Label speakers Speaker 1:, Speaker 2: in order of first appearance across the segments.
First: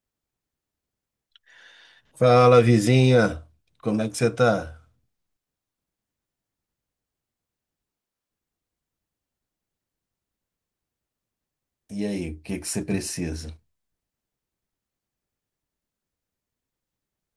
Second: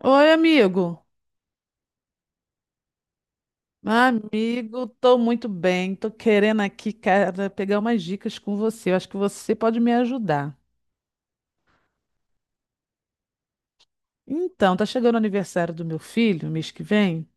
Speaker 1: Oi, amigo.
Speaker 2: Fala, vizinha. Como é que você tá?
Speaker 1: Amigo, tô muito bem. Tô querendo aqui, cara, pegar umas dicas com você. Eu acho que você pode me ajudar.
Speaker 2: E aí, o que que você precisa?
Speaker 1: Então, tá chegando o aniversário do meu filho, mês que vem,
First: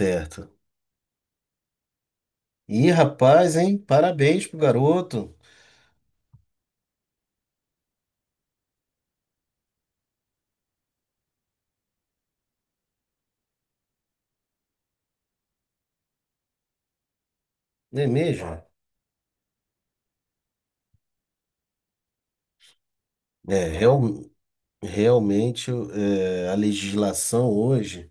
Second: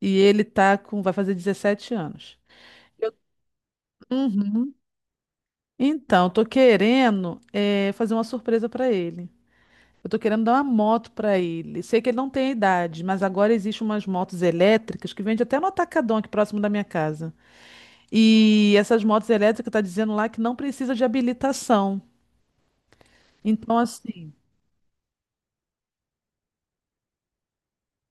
Speaker 1: e vai fazer 17 anos.
Speaker 2: Ih,
Speaker 1: Eu-
Speaker 2: rapaz, hein? Parabéns pro
Speaker 1: Uhum.
Speaker 2: garoto.
Speaker 1: Então, tô querendo fazer uma surpresa para ele. Eu tô querendo dar uma moto para ele. Sei que ele não tem a idade, mas agora existem umas motos elétricas que vende até no Atacadão aqui próximo da minha casa.
Speaker 2: Não é mesmo?
Speaker 1: E essas motos elétricas tá dizendo lá que não precisa de habilitação.
Speaker 2: É,
Speaker 1: Então, assim,
Speaker 2: realmente é, a legislação hoje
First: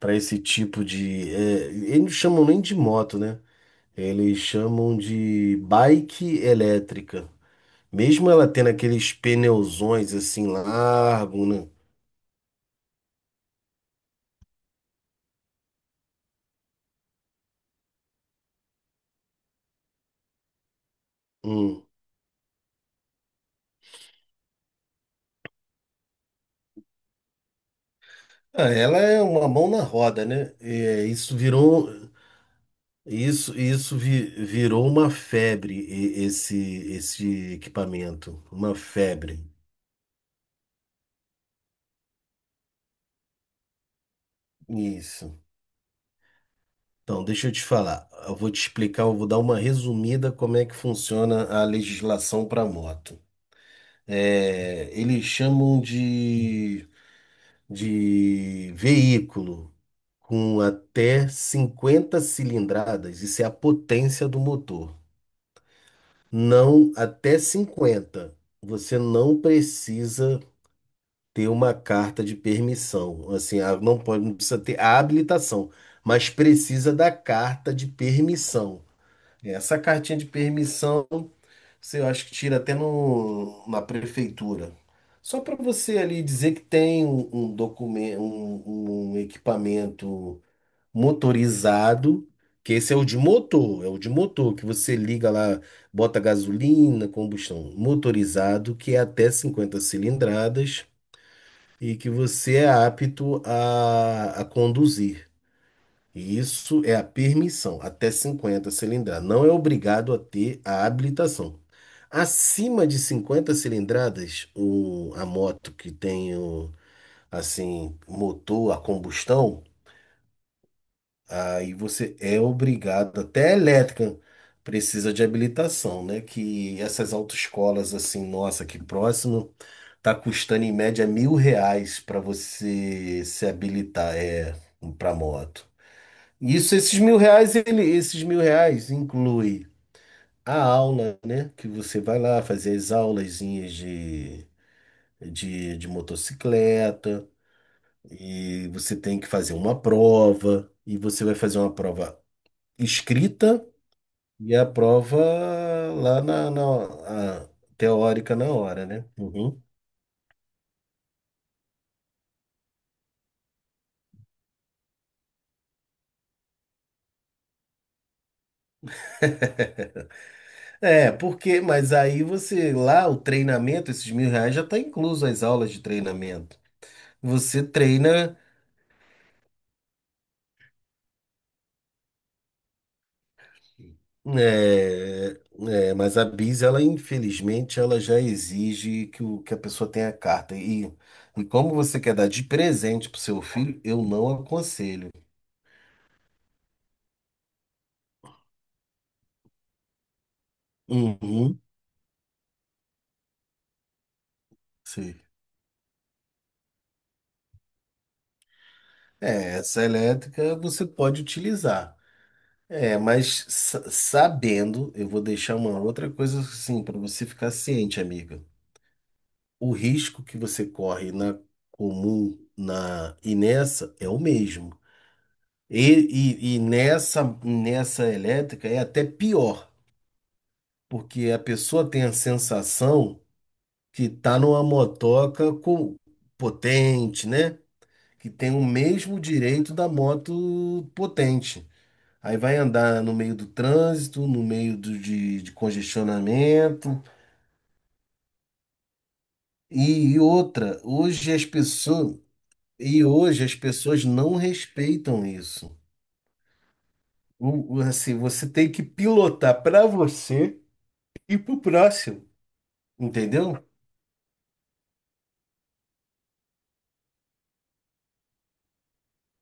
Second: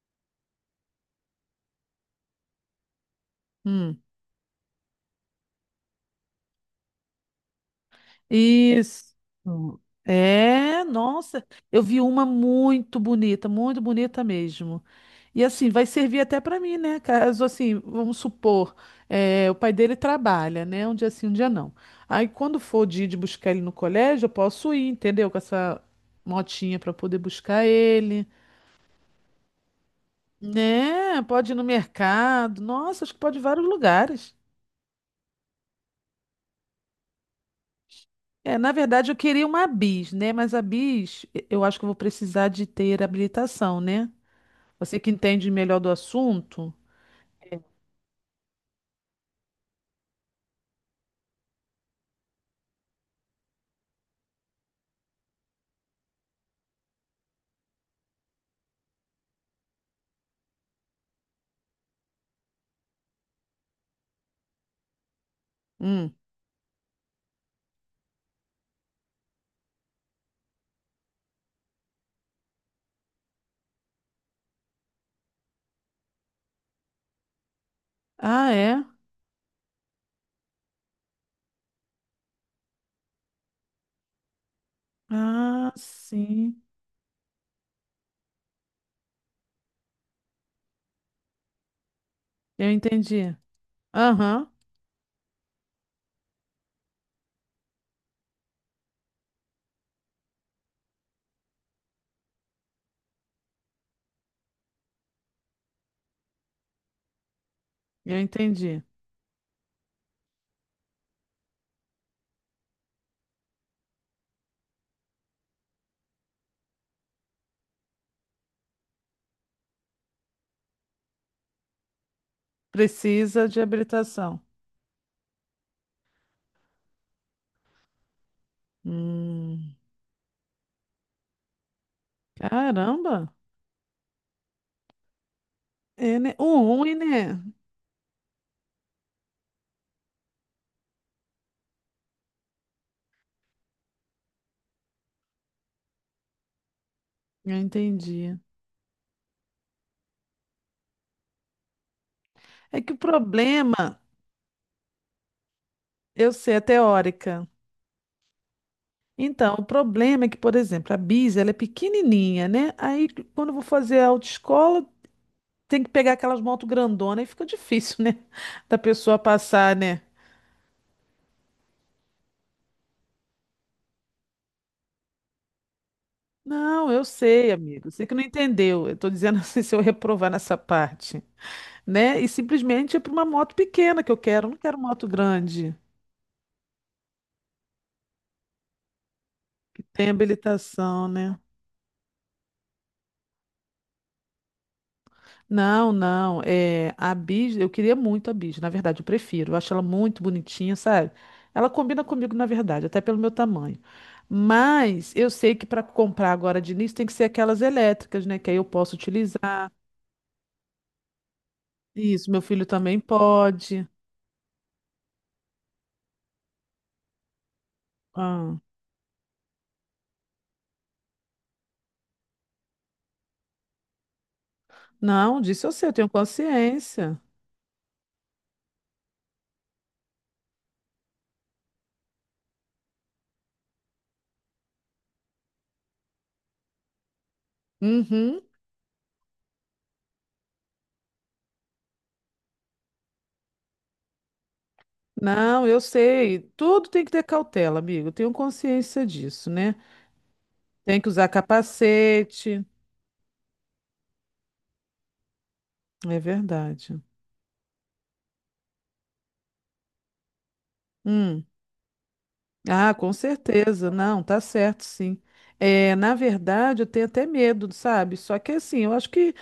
Speaker 2: para esse tipo de, eles não chamam nem de moto, né?
Speaker 1: hum,
Speaker 2: Eles chamam de bike elétrica. Mesmo ela tendo
Speaker 1: isso.
Speaker 2: aqueles pneuzões assim
Speaker 1: É,
Speaker 2: largo,
Speaker 1: nossa,
Speaker 2: né?
Speaker 1: eu vi uma muito bonita mesmo. E assim, vai servir até para mim, né? Caso assim, vamos supor, o pai dele trabalha, né? Um dia sim, um dia não.
Speaker 2: Hum.
Speaker 1: Aí quando for o dia de buscar ele no colégio, eu posso ir, entendeu? Com essa motinha para poder buscar ele.
Speaker 2: Ah, ela é uma mão na roda, né? É,
Speaker 1: Né?
Speaker 2: isso
Speaker 1: Pode ir no
Speaker 2: virou um.
Speaker 1: mercado. Nossa, acho que pode ir em
Speaker 2: Isso,
Speaker 1: vários lugares.
Speaker 2: virou uma febre, esse equipamento.
Speaker 1: É, na
Speaker 2: Uma
Speaker 1: verdade, eu
Speaker 2: febre.
Speaker 1: queria uma bis, né? Mas a bis, eu acho que eu vou precisar de ter habilitação, né? Você que
Speaker 2: Isso.
Speaker 1: entende melhor do assunto.
Speaker 2: Então, deixa eu te falar. Eu vou te explicar, eu vou dar uma resumida como é que funciona a legislação para moto. É, eles chamam de veículo com até 50 cilindradas. Isso é a potência do motor.
Speaker 1: Hum.
Speaker 2: Não, até 50. Você não precisa ter uma carta de permissão. Assim, não pode, não precisa ter a habilitação, mas precisa da carta de
Speaker 1: Ah,
Speaker 2: permissão.
Speaker 1: é?
Speaker 2: Essa cartinha de permissão, você eu acho que tira até no, na prefeitura. Só para
Speaker 1: Ah,
Speaker 2: você ali dizer que
Speaker 1: sim.
Speaker 2: tem um documento, um equipamento motorizado,
Speaker 1: Eu
Speaker 2: que esse é o de
Speaker 1: entendi.
Speaker 2: motor,
Speaker 1: Aham,
Speaker 2: que você liga lá, bota gasolina, combustão motorizado, que é até 50 cilindradas e que você é apto a conduzir. E isso é a permissão, até
Speaker 1: eu
Speaker 2: 50
Speaker 1: entendi.
Speaker 2: cilindradas. Não é obrigado a ter a habilitação. Acima de 50 cilindradas, a moto que tem assim, motor a combustão, aí você é obrigado,
Speaker 1: Precisa
Speaker 2: até a
Speaker 1: de
Speaker 2: elétrica
Speaker 1: habilitação.
Speaker 2: precisa de habilitação, né? Que essas autoescolas, assim, nossa, que próximo,
Speaker 1: Hum.
Speaker 2: tá custando em média R$ 1.000 para você
Speaker 1: Caramba.
Speaker 2: se habilitar, para moto.
Speaker 1: É, né? O
Speaker 2: Isso,
Speaker 1: ruim, né?
Speaker 2: esses R$ 1.000 inclui a aula, né? Que você vai lá fazer as aulazinhas de motocicleta,
Speaker 1: Eu entendi.
Speaker 2: e você tem que fazer uma prova. E você vai fazer uma prova
Speaker 1: É que o
Speaker 2: escrita.
Speaker 1: problema,
Speaker 2: E a prova lá
Speaker 1: eu sei, é teórica.
Speaker 2: a teórica na hora, né?
Speaker 1: Então,
Speaker 2: Uhum.
Speaker 1: o problema é que, por exemplo, a Bis, ela é pequenininha, né? Aí, quando eu vou fazer a autoescola, tem que pegar aquelas motos grandonas e fica difícil, né? Da pessoa passar, né?
Speaker 2: É, porque, mas aí você, lá o treinamento, esses R$ 1.000 já está incluso as aulas de treinamento.
Speaker 1: Não, eu sei,
Speaker 2: Você
Speaker 1: amigo. Você que não
Speaker 2: treina,
Speaker 1: entendeu. Eu tô dizendo assim, se eu reprovar nessa parte, né? E simplesmente é para uma moto pequena que eu quero. Eu não quero moto
Speaker 2: é,
Speaker 1: grande,
Speaker 2: mas a Bis, ela infelizmente, ela já exige que a
Speaker 1: que
Speaker 2: pessoa
Speaker 1: tem
Speaker 2: tenha carta. E,
Speaker 1: habilitação, né?
Speaker 2: e como você quer dar de presente para o seu filho, eu não aconselho.
Speaker 1: Não, não. É, a Bis, eu queria muito a Bis. Na verdade, eu prefiro. Eu acho ela muito bonitinha, sabe?
Speaker 2: Uhum,
Speaker 1: Ela combina comigo, na verdade, até pelo meu tamanho. Mas
Speaker 2: sim.
Speaker 1: eu sei que para comprar agora de início tem que ser aquelas elétricas, né? Que aí eu posso
Speaker 2: É,
Speaker 1: utilizar.
Speaker 2: essa elétrica você pode utilizar.
Speaker 1: Isso, meu filho
Speaker 2: É,
Speaker 1: também
Speaker 2: mas
Speaker 1: pode.
Speaker 2: sabendo, eu vou deixar uma outra coisa assim para você ficar ciente, amiga.
Speaker 1: Ah,
Speaker 2: O risco que você corre na comum, na e nessa é o mesmo.
Speaker 1: não, disso eu sei,
Speaker 2: E,
Speaker 1: eu tenho
Speaker 2: e
Speaker 1: consciência.
Speaker 2: nessa elétrica é até pior, porque a pessoa tem a sensação que tá numa motoca, com, potente, né? Que
Speaker 1: Uhum.
Speaker 2: tem o mesmo direito da moto potente. Aí vai andar no meio do trânsito, no meio de
Speaker 1: Não, eu sei. Tudo
Speaker 2: congestionamento.
Speaker 1: tem que ter cautela, amigo. Eu tenho consciência disso, né?
Speaker 2: E outra,
Speaker 1: Tem que usar capacete.
Speaker 2: e hoje as pessoas não respeitam isso.
Speaker 1: É verdade.
Speaker 2: Assim, você tem que pilotar para você e
Speaker 1: Hum.
Speaker 2: para o próximo,
Speaker 1: Ah, com
Speaker 2: entendeu?
Speaker 1: certeza. Não, tá certo, sim. É, na verdade, eu tenho até medo, sabe? Só que assim, eu acho que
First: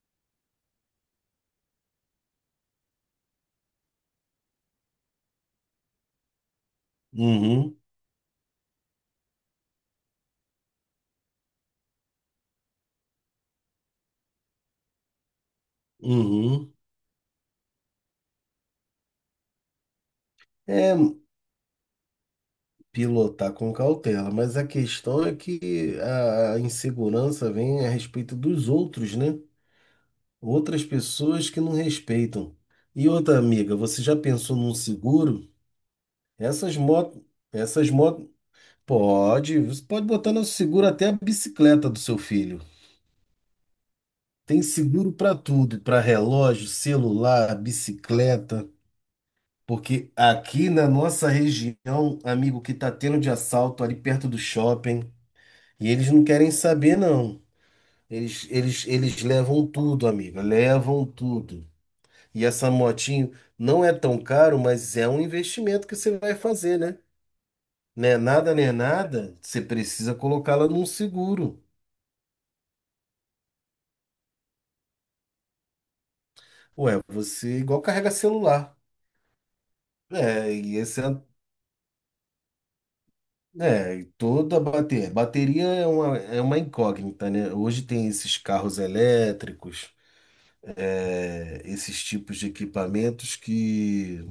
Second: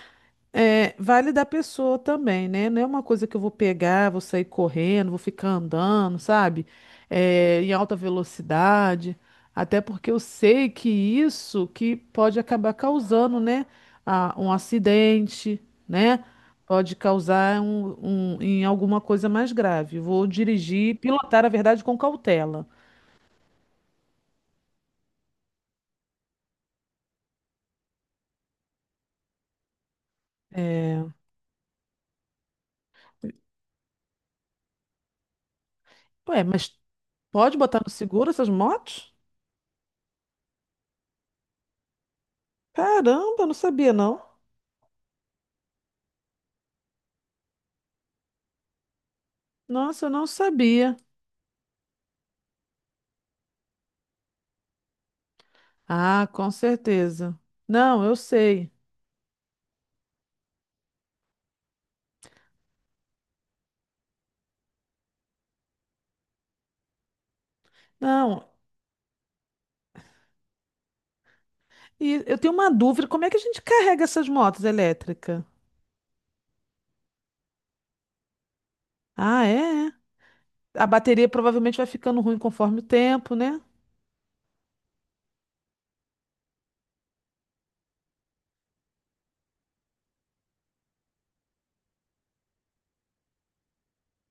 Speaker 1: vale da pessoa também, né? Não é uma coisa que eu vou pegar, vou sair correndo, vou ficar andando, sabe? É, em
Speaker 2: Uhum,
Speaker 1: alta velocidade. Até porque eu sei que isso que pode acabar causando, né? Um acidente, né?
Speaker 2: uhum.
Speaker 1: Pode causar em alguma coisa mais grave. Vou
Speaker 2: É
Speaker 1: dirigir, pilotar, na verdade, com cautela.
Speaker 2: pilotar com cautela, mas a questão é que a insegurança vem a respeito dos outros, né? Outras pessoas que não respeitam. E outra amiga, você já pensou num seguro?
Speaker 1: Ué, mas
Speaker 2: Essas motos,
Speaker 1: pode botar no
Speaker 2: essas motos,
Speaker 1: seguro essas motos?
Speaker 2: pode, você pode botar no seguro até a bicicleta do seu filho.
Speaker 1: Caramba, não sabia não.
Speaker 2: Tem seguro para tudo, para relógio, celular, bicicleta,
Speaker 1: Nossa, eu
Speaker 2: porque
Speaker 1: não
Speaker 2: aqui na
Speaker 1: sabia.
Speaker 2: nossa região, amigo, que tá tendo de assalto ali perto do shopping, e eles não
Speaker 1: Ah,
Speaker 2: querem
Speaker 1: com
Speaker 2: saber
Speaker 1: certeza.
Speaker 2: não.
Speaker 1: Não, eu
Speaker 2: Eles,
Speaker 1: sei.
Speaker 2: eles, eles levam tudo, amiga, levam tudo. E essa motinho não é tão caro, mas é um investimento que você vai fazer, né? Né?
Speaker 1: Não.
Speaker 2: Nada, né? Nada. Você precisa colocá-la num seguro.
Speaker 1: E eu tenho uma dúvida, como é que a gente carrega essas motos elétricas?
Speaker 2: Ué, você é igual carrega celular.
Speaker 1: Ah, é? É.
Speaker 2: É, e
Speaker 1: A
Speaker 2: essa,
Speaker 1: bateria provavelmente vai ficando ruim conforme o tempo, né?
Speaker 2: é, e toda bateria. Bateria é uma incógnita, né? Hoje tem esses carros elétricos, esses tipos de equipamentos que,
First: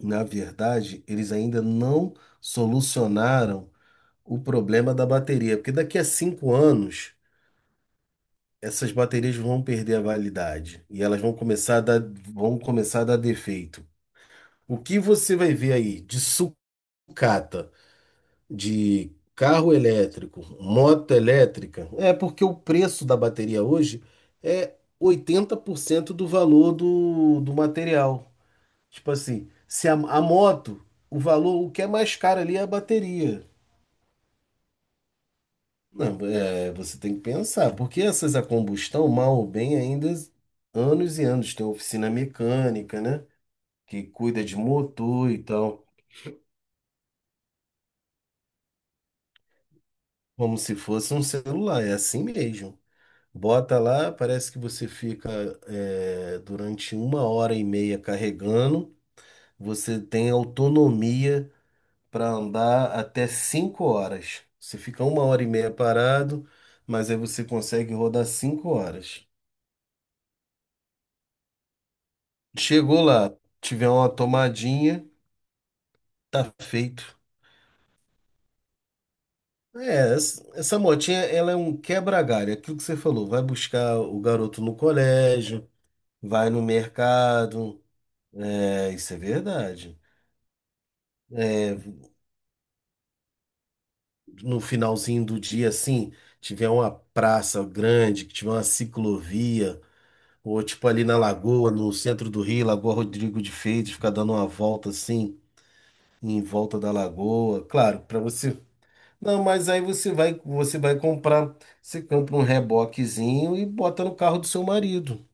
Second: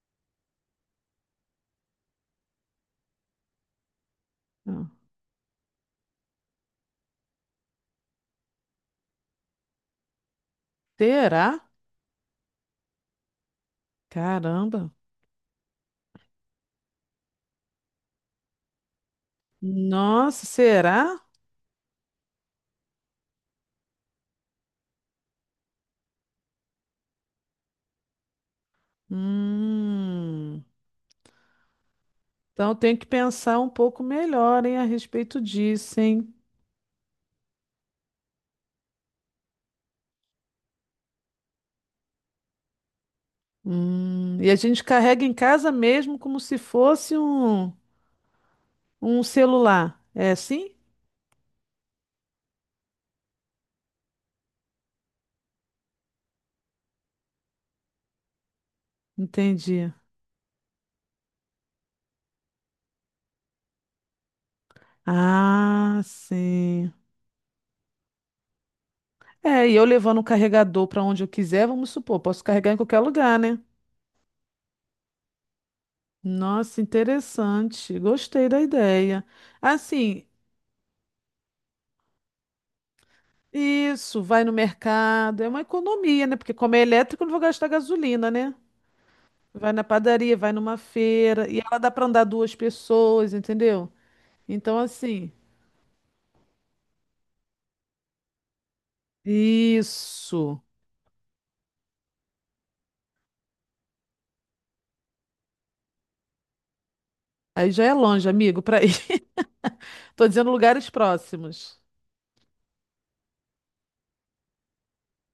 Speaker 2: na verdade, eles ainda não solucionaram o
Speaker 1: Ah,
Speaker 2: problema da bateria. Porque daqui a 5 anos essas baterias vão perder a validade e elas
Speaker 1: será?
Speaker 2: vão começar a dar defeito. O
Speaker 1: Caramba.
Speaker 2: que você vai ver aí de sucata, de carro elétrico,
Speaker 1: Nossa,
Speaker 2: moto
Speaker 1: será?
Speaker 2: elétrica, é porque o preço da bateria hoje é 80% do valor do material. Tipo assim, se a
Speaker 1: Hum.
Speaker 2: moto, o valor, o que é mais caro ali é a
Speaker 1: Então eu tenho que
Speaker 2: bateria.
Speaker 1: pensar um pouco melhor, hein, a respeito disso,
Speaker 2: Não,
Speaker 1: hein?
Speaker 2: é, você tem que pensar, porque essas a combustão, mal ou bem, ainda anos e anos. Tem oficina mecânica, né? Que cuida
Speaker 1: E a
Speaker 2: de
Speaker 1: gente carrega
Speaker 2: motor
Speaker 1: em
Speaker 2: e
Speaker 1: casa
Speaker 2: tal,
Speaker 1: mesmo como se fosse um, celular. É
Speaker 2: como
Speaker 1: assim?
Speaker 2: se fosse um celular, é assim mesmo. Bota lá, parece que você fica durante 1 hora e meia carregando.
Speaker 1: Entendi.
Speaker 2: Você tem autonomia para andar até 5 horas. Você fica 1 hora e meia
Speaker 1: Ah,
Speaker 2: parado,
Speaker 1: sim.
Speaker 2: mas aí você consegue rodar 5 horas.
Speaker 1: É, e eu levando o carregador para onde eu quiser, vamos supor, posso carregar em qualquer
Speaker 2: Chegou lá,
Speaker 1: lugar, né?
Speaker 2: tiver uma tomadinha, tá
Speaker 1: Nossa,
Speaker 2: feito.
Speaker 1: interessante. Gostei da ideia.
Speaker 2: É,
Speaker 1: Assim,
Speaker 2: essa motinha, ela é um quebra-galho, é aquilo que você falou, vai buscar o
Speaker 1: isso, vai no
Speaker 2: garoto no
Speaker 1: mercado, é uma
Speaker 2: colégio,
Speaker 1: economia, né?
Speaker 2: vai
Speaker 1: Porque
Speaker 2: no
Speaker 1: como é elétrico, eu não vou gastar
Speaker 2: mercado,
Speaker 1: gasolina, né?
Speaker 2: isso é
Speaker 1: Vai na
Speaker 2: verdade.
Speaker 1: padaria, vai numa feira, e
Speaker 2: É,
Speaker 1: ela dá para andar duas pessoas, entendeu?
Speaker 2: no
Speaker 1: Então,
Speaker 2: finalzinho
Speaker 1: assim.
Speaker 2: do dia, assim, tiver uma praça grande, que tiver uma ciclovia,
Speaker 1: Isso.
Speaker 2: ou tipo ali na Lagoa, no centro do Rio, Lagoa Rodrigo de Freitas, ficar dando uma volta assim, em volta da Lagoa,
Speaker 1: Aí já é
Speaker 2: claro, para
Speaker 1: longe,
Speaker 2: você.
Speaker 1: amigo, para ir.
Speaker 2: Não, mas aí
Speaker 1: Tô dizendo
Speaker 2: você
Speaker 1: lugares
Speaker 2: vai comprar.
Speaker 1: próximos.
Speaker 2: Você compra um reboquezinho e bota no carro do seu marido.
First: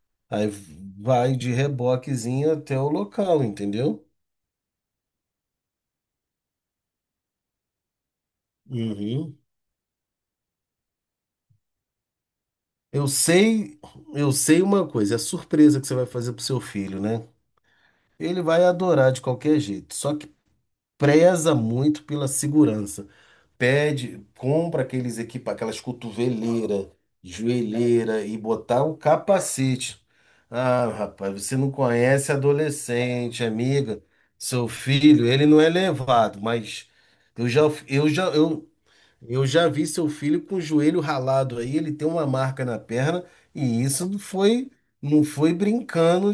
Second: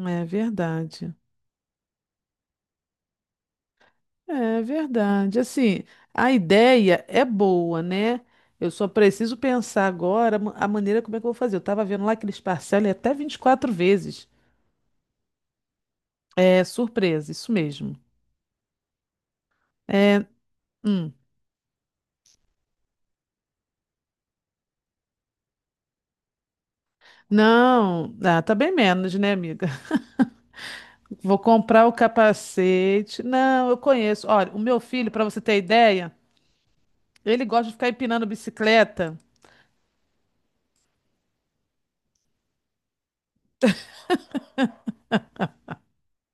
Speaker 1: É
Speaker 2: Aí
Speaker 1: verdade.
Speaker 2: vai de reboquezinho até o local, entendeu?
Speaker 1: É verdade. Assim, a ideia é boa, né? Eu só preciso
Speaker 2: Uhum.
Speaker 1: pensar agora a maneira como é que eu vou fazer. Eu tava vendo lá que eles parcelam em
Speaker 2: Eu
Speaker 1: até 24
Speaker 2: sei,
Speaker 1: vezes.
Speaker 2: eu sei uma coisa, é a surpresa que você vai fazer pro seu
Speaker 1: É
Speaker 2: filho, né?
Speaker 1: surpresa, isso mesmo.
Speaker 2: Ele vai adorar de qualquer jeito, só
Speaker 1: É,
Speaker 2: que
Speaker 1: hum.
Speaker 2: preza muito pela segurança. Pede, compra aquelas cotoveleira,
Speaker 1: Não,
Speaker 2: joelheira e
Speaker 1: ah, tá bem
Speaker 2: botar o
Speaker 1: menos, né, amiga?
Speaker 2: capacete. Ah,
Speaker 1: Vou
Speaker 2: rapaz, você não
Speaker 1: comprar o
Speaker 2: conhece
Speaker 1: capacete.
Speaker 2: adolescente,
Speaker 1: Não, eu
Speaker 2: amiga.
Speaker 1: conheço. Olha, o
Speaker 2: Seu
Speaker 1: meu filho, para
Speaker 2: filho,
Speaker 1: você
Speaker 2: ele
Speaker 1: ter
Speaker 2: não é
Speaker 1: ideia,
Speaker 2: levado, mas
Speaker 1: ele
Speaker 2: eu já,
Speaker 1: gosta de ficar
Speaker 2: eu
Speaker 1: empinando
Speaker 2: já, eu,
Speaker 1: bicicleta.
Speaker 2: eu já vi seu filho com o joelho ralado aí. Ele tem uma marca na perna, e isso não foi, não foi brincando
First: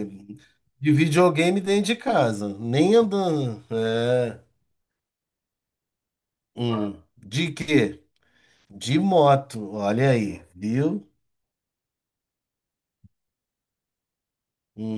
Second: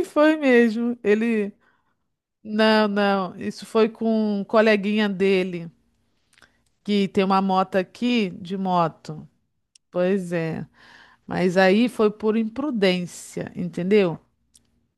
Speaker 1: E foi
Speaker 2: de
Speaker 1: mesmo. Ele.
Speaker 2: videogame dentro de casa,
Speaker 1: Não,
Speaker 2: nem
Speaker 1: não.
Speaker 2: andando.
Speaker 1: Isso foi com
Speaker 2: É.
Speaker 1: um coleguinha dele, que tem uma
Speaker 2: De
Speaker 1: moto
Speaker 2: quê?
Speaker 1: aqui de
Speaker 2: De
Speaker 1: moto.
Speaker 2: moto, olha
Speaker 1: Pois
Speaker 2: aí,
Speaker 1: é.
Speaker 2: viu?
Speaker 1: Mas aí foi por imprudência, entendeu?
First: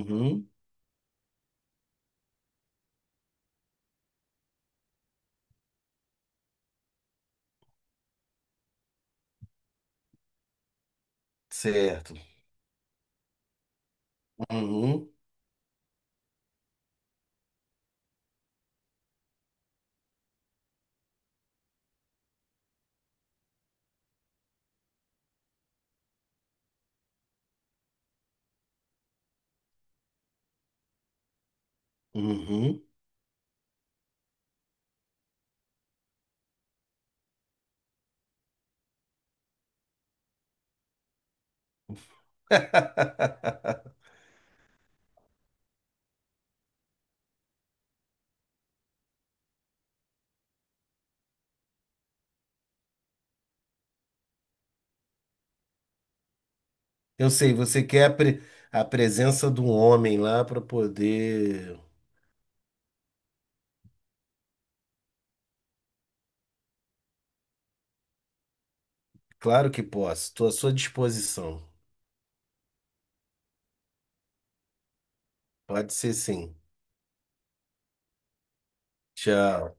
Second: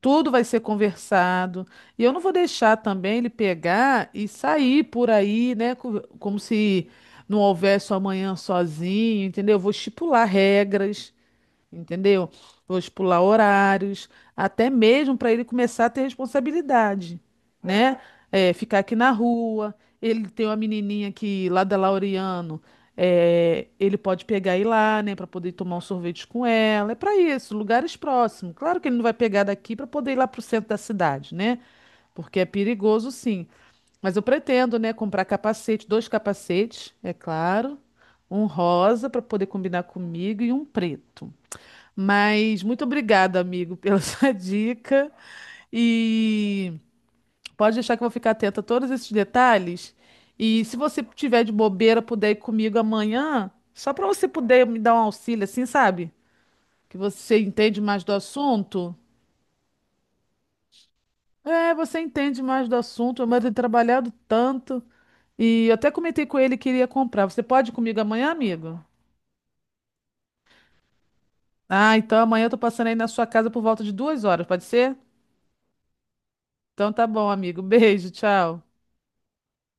Speaker 1: Tudo vai ser conversado. E eu não vou deixar também ele pegar e sair por aí, né? Como se não houvesse um amanhã sozinho, entendeu? Eu vou estipular regras.
Speaker 2: certo.
Speaker 1: Entendeu? Vou pular horários, até
Speaker 2: Uhum,
Speaker 1: mesmo para ele começar a ter responsabilidade, né? É, ficar aqui na rua. Ele tem uma menininha que lá da Laureano, ele pode pegar e ir lá, né, para poder tomar um sorvete com ela. É para isso, lugares próximos. Claro que ele não vai pegar daqui para poder ir lá para o centro da cidade, né? Porque é
Speaker 2: uhum.
Speaker 1: perigoso, sim. Mas eu pretendo, né, comprar capacete, dois capacetes, é claro, um rosa para poder combinar comigo e um preto. Mas muito obrigada, amigo, pela sua dica. E pode deixar que eu vou ficar atenta a todos esses detalhes. E se você tiver de bobeira, puder ir comigo amanhã, só para você poder me dar um auxílio, assim, sabe? Que
Speaker 2: Eu
Speaker 1: você
Speaker 2: sei,
Speaker 1: entende
Speaker 2: você
Speaker 1: mais
Speaker 2: quer
Speaker 1: do
Speaker 2: a
Speaker 1: assunto.
Speaker 2: presença do homem lá para
Speaker 1: É,
Speaker 2: poder.
Speaker 1: você entende mais do assunto, mas tem trabalhado tanto. E eu até comentei com ele que iria comprar. Você pode ir comigo amanhã, amigo?
Speaker 2: Claro que posso, estou à sua disposição.
Speaker 1: Ah, então amanhã eu tô passando aí na sua casa por volta de 2 horas, pode ser?
Speaker 2: Pode ser sim.
Speaker 1: Então tá bom, amigo. Beijo, tchau.
Speaker 2: Tchau.